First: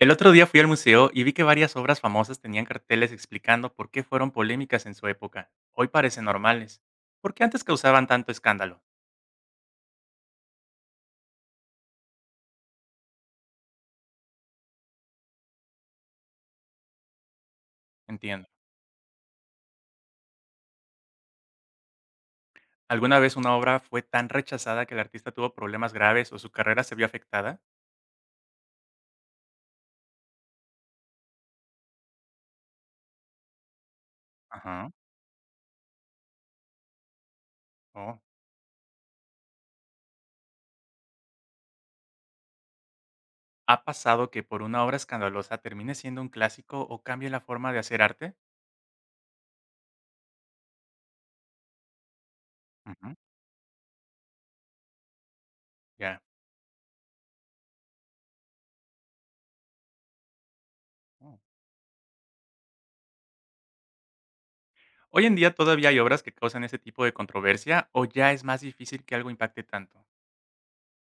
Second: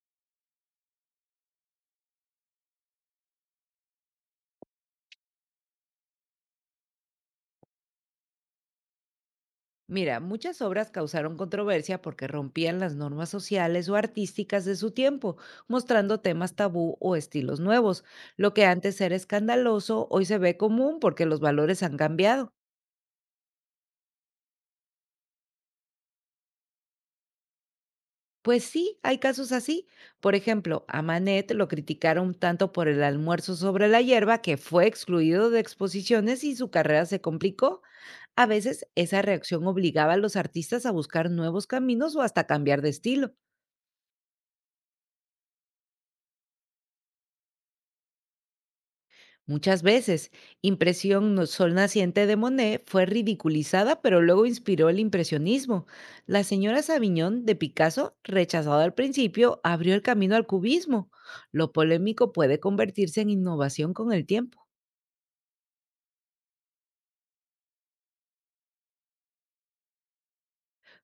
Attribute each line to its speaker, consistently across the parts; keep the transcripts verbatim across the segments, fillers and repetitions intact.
Speaker 1: El otro día fui al museo y vi que varias obras famosas tenían carteles explicando por qué fueron polémicas en su época. Hoy parecen normales. ¿Por qué antes causaban tanto escándalo?
Speaker 2: Mira, muchas obras causaron controversia porque rompían las normas sociales o artísticas de su tiempo, mostrando temas tabú o estilos nuevos.
Speaker 1: Entiendo.
Speaker 2: Lo que antes era escandaloso hoy se ve común porque los valores han cambiado.
Speaker 1: ¿Alguna vez una obra fue tan rechazada que el artista tuvo problemas graves o su carrera se vio afectada?
Speaker 2: Pues sí, hay casos así. Por ejemplo, a Manet lo criticaron tanto por el almuerzo sobre la hierba que fue
Speaker 1: Ajá.
Speaker 2: excluido de exposiciones y su carrera se complicó.
Speaker 1: Oh.
Speaker 2: A veces esa reacción obligaba a los artistas a buscar nuevos caminos o hasta cambiar de estilo.
Speaker 1: ¿Ha pasado que por una obra escandalosa termine siendo un clásico o cambie la forma de hacer arte?
Speaker 2: Muchas veces, Impresión no- Sol Naciente de Monet fue
Speaker 1: Ujú,
Speaker 2: ridiculizada, pero luego inspiró el impresionismo.
Speaker 1: ya.
Speaker 2: La señora Sabiñón de Picasso, rechazada al principio, abrió el camino al cubismo.
Speaker 1: Oh.
Speaker 2: Lo polémico puede convertirse en innovación con el tiempo.
Speaker 1: ¿Hoy en día todavía hay obras que causan ese tipo de controversia o ya es más difícil que algo impacte tanto?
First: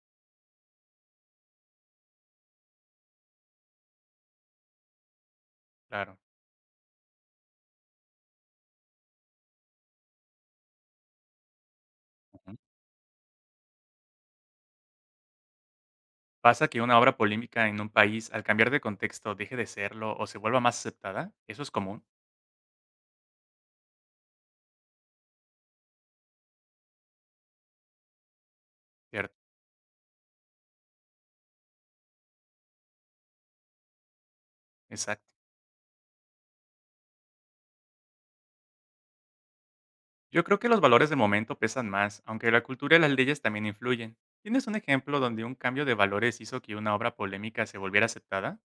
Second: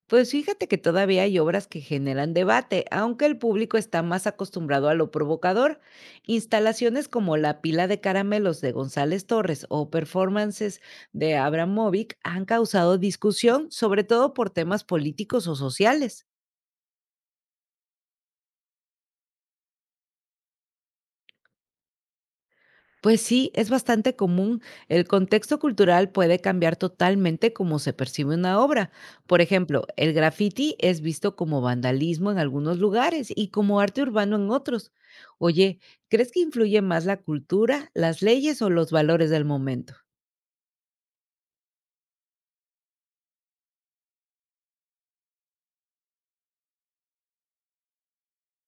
Speaker 2: Pues fíjate que todavía hay obras que generan debate, aunque el público está más acostumbrado a lo provocador.
Speaker 1: Claro.
Speaker 2: Instalaciones como La pila de caramelos de González Torres o performances de Abramovic han causado discusión, sobre todo por temas políticos o sociales.
Speaker 1: ¿Pasa que una obra polémica en un país, al cambiar de contexto, deje de serlo o se vuelva más aceptada? Eso es común.
Speaker 2: Pues sí, es bastante común. El contexto cultural puede cambiar totalmente cómo se percibe una obra.
Speaker 1: Cierto,
Speaker 2: Por ejemplo, el graffiti es visto como vandalismo en algunos lugares y como arte urbano en otros.
Speaker 1: exacto.
Speaker 2: Oye, ¿crees que influye más la cultura, las leyes o los valores del momento?
Speaker 1: Yo creo que los valores del momento pesan más, aunque la cultura y las leyes también influyen. ¿Tienes un ejemplo donde un cambio de valores hizo que una obra polémica se volviera aceptada?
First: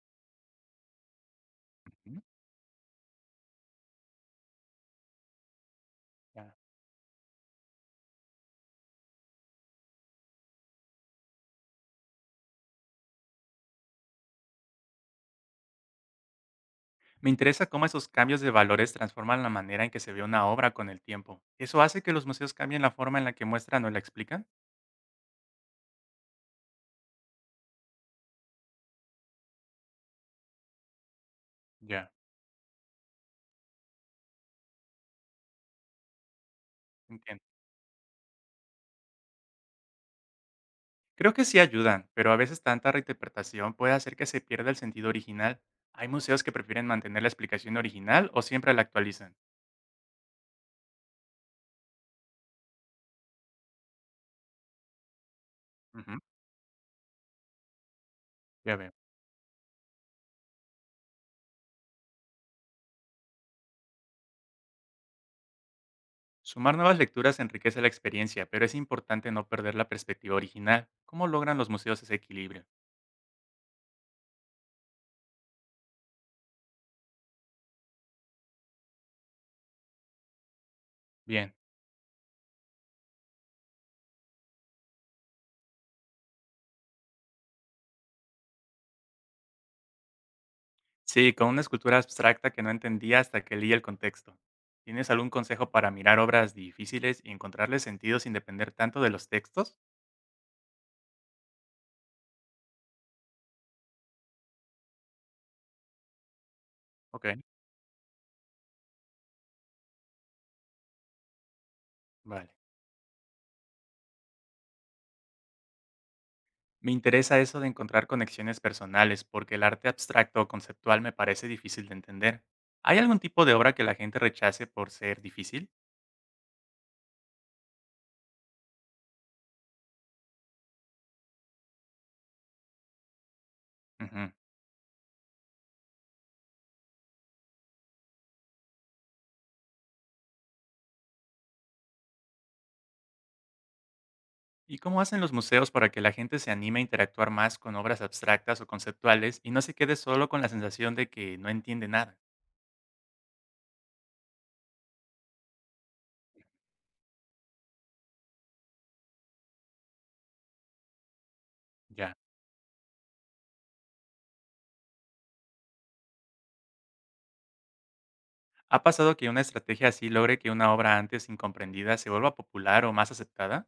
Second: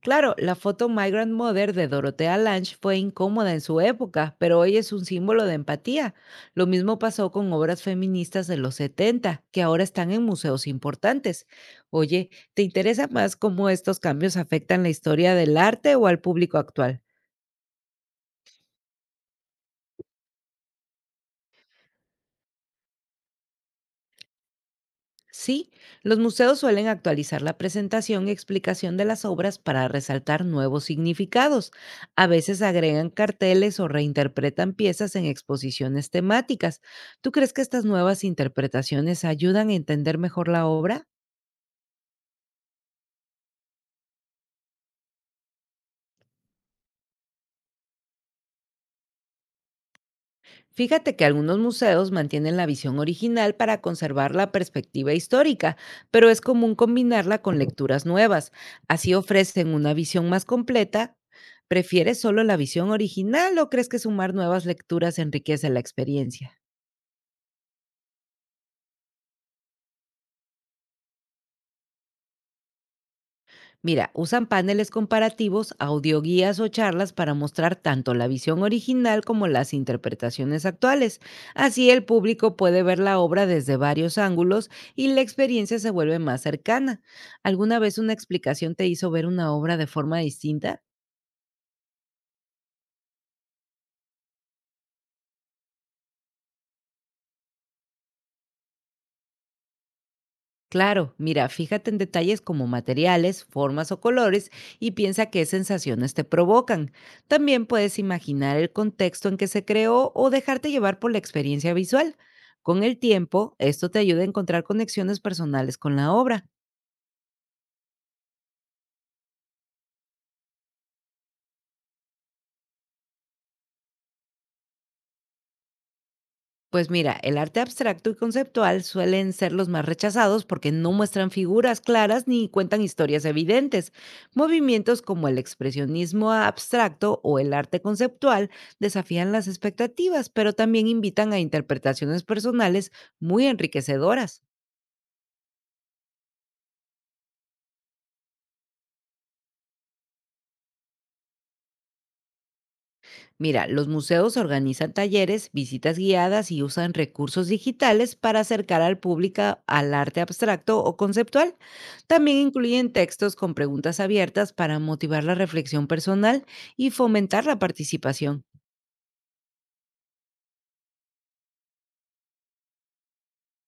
Speaker 2: Claro, la foto Migrant Mother de
Speaker 1: Ujú,
Speaker 2: Dorothea Lange fue incómoda en su época, pero hoy es un símbolo de empatía.
Speaker 1: ya.
Speaker 2: Lo mismo pasó con obras feministas de los setenta, que ahora están en museos importantes. Oye, ¿te interesa más cómo estos cambios afectan la historia del arte o al público actual?
Speaker 1: Me interesa cómo esos cambios de valores transforman la manera en que se ve una obra con el tiempo. ¿Eso hace que los museos cambien la forma en la que muestran o la explican?
Speaker 2: Sí, los museos suelen actualizar la presentación y explicación de las obras para resaltar nuevos significados.
Speaker 1: Ya,
Speaker 2: A veces agregan carteles o reinterpretan piezas en exposiciones temáticas. ¿Tú
Speaker 1: entiendo.
Speaker 2: crees que estas nuevas interpretaciones ayudan a entender mejor la obra?
Speaker 1: Creo que sí ayudan, pero a veces tanta reinterpretación puede hacer que se pierda el sentido original. ¿Hay museos que prefieren mantener la explicación original o siempre la actualizan?
Speaker 2: Fíjate que algunos museos mantienen la visión original para conservar la perspectiva histórica,
Speaker 1: Ujú,
Speaker 2: pero es común combinarla con lecturas nuevas.
Speaker 1: ya veo.
Speaker 2: Así ofrecen una visión más completa. ¿Prefieres solo la visión original o crees que sumar nuevas lecturas enriquece la experiencia?
Speaker 1: Sumar nuevas lecturas enriquece la experiencia, pero es importante no perder la perspectiva original. ¿Cómo logran los museos ese equilibrio?
Speaker 2: Mira, usan paneles comparativos, audioguías o charlas para mostrar tanto la visión original como las interpretaciones actuales.
Speaker 1: Bien.
Speaker 2: Así el público puede ver la obra desde varios ángulos y la experiencia se vuelve más cercana. ¿Alguna vez una explicación te hizo ver una obra de forma distinta?
Speaker 1: Sí, con una escultura abstracta que no entendía hasta que leí el contexto. ¿Tienes algún consejo para mirar obras difíciles y encontrarle sentido sin depender tanto de los textos?
Speaker 2: Claro, mira, fíjate en detalles como materiales, formas o colores y piensa qué sensaciones te provocan.
Speaker 1: Ok,
Speaker 2: También puedes imaginar el contexto en que se creó o dejarte llevar por la experiencia visual.
Speaker 1: vale.
Speaker 2: Con el tiempo, esto te ayuda a encontrar conexiones personales con la obra.
Speaker 1: Me interesa eso de encontrar conexiones personales, porque el arte abstracto o conceptual me parece difícil de entender. ¿Hay algún tipo de obra que la gente rechace por ser difícil?
Speaker 2: Pues mira, el arte abstracto y conceptual suelen ser los más rechazados porque no muestran figuras claras ni cuentan historias evidentes.
Speaker 1: Ujú.
Speaker 2: Movimientos como el expresionismo abstracto o el arte conceptual desafían las expectativas, pero también invitan a interpretaciones personales muy enriquecedoras.
Speaker 1: ¿Y cómo hacen los museos para que la gente se anime a interactuar más con obras abstractas o conceptuales y no se quede solo con la sensación de que no entiende nada?
Speaker 2: Mira, los museos organizan talleres, visitas guiadas y usan recursos digitales para acercar al público al arte abstracto o conceptual.
Speaker 1: Ya.
Speaker 2: También incluyen textos con preguntas abiertas para motivar la reflexión personal y fomentar la participación.
Speaker 1: ¿Ha pasado que una estrategia así logre que una obra antes incomprendida se vuelva popular o más aceptada?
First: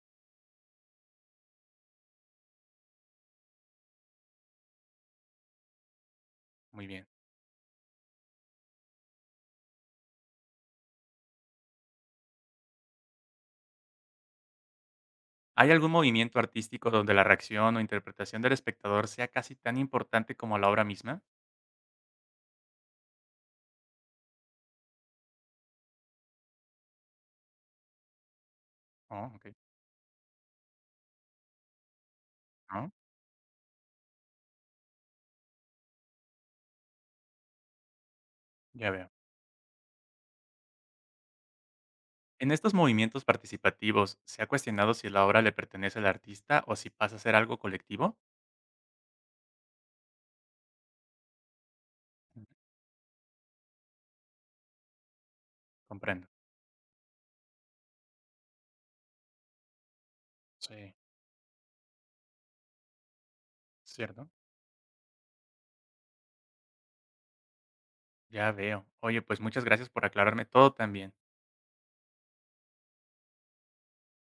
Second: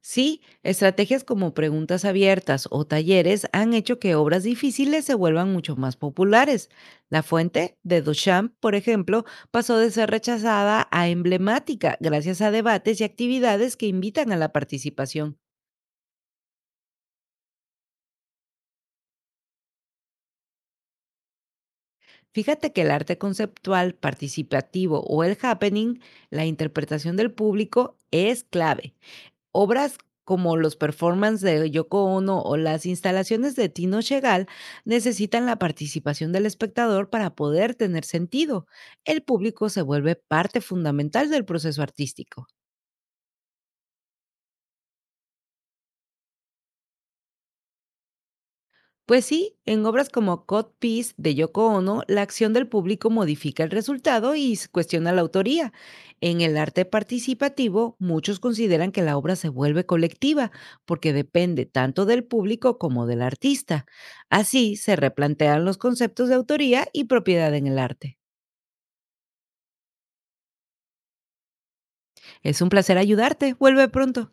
Speaker 2: Sí, estrategias como preguntas abiertas o talleres han hecho que obras difíciles se vuelvan mucho más populares.
Speaker 1: Muy bien.
Speaker 2: La fuente de Duchamp, por ejemplo, pasó de ser rechazada a emblemática gracias a debates y actividades que invitan a la participación.
Speaker 1: ¿Hay algún movimiento artístico donde la reacción o interpretación del espectador sea casi tan importante como la obra misma?
Speaker 2: Fíjate que el arte conceptual, participativo o el happening, la interpretación del público es clave.
Speaker 1: Oh, okey.
Speaker 2: Obras como los performances de Yoko Ono o las
Speaker 1: Ah,
Speaker 2: instalaciones de Tino Chegal necesitan la participación del espectador para poder tener sentido.
Speaker 1: ya veo.
Speaker 2: El público se vuelve parte fundamental del proceso artístico.
Speaker 1: En estos movimientos participativos, ¿se ha cuestionado si la obra le pertenece al artista o si pasa a ser algo colectivo?
Speaker 2: Pues sí, en obras como Codpiece de Yoko Ono, la
Speaker 1: Ujú,
Speaker 2: acción del público modifica el resultado y s- cuestiona la autoría.
Speaker 1: comprendo.
Speaker 2: En el arte participativo, muchos consideran que la obra se vuelve colectiva
Speaker 1: Sí,
Speaker 2: porque depende tanto del público como del artista.
Speaker 1: cierto.
Speaker 2: Así se replantean los conceptos de autoría y propiedad en el arte.
Speaker 1: Ya veo. Oye, pues muchas gracias por aclararme todo también.
Speaker 2: Es un placer ayudarte. Vuelve pronto.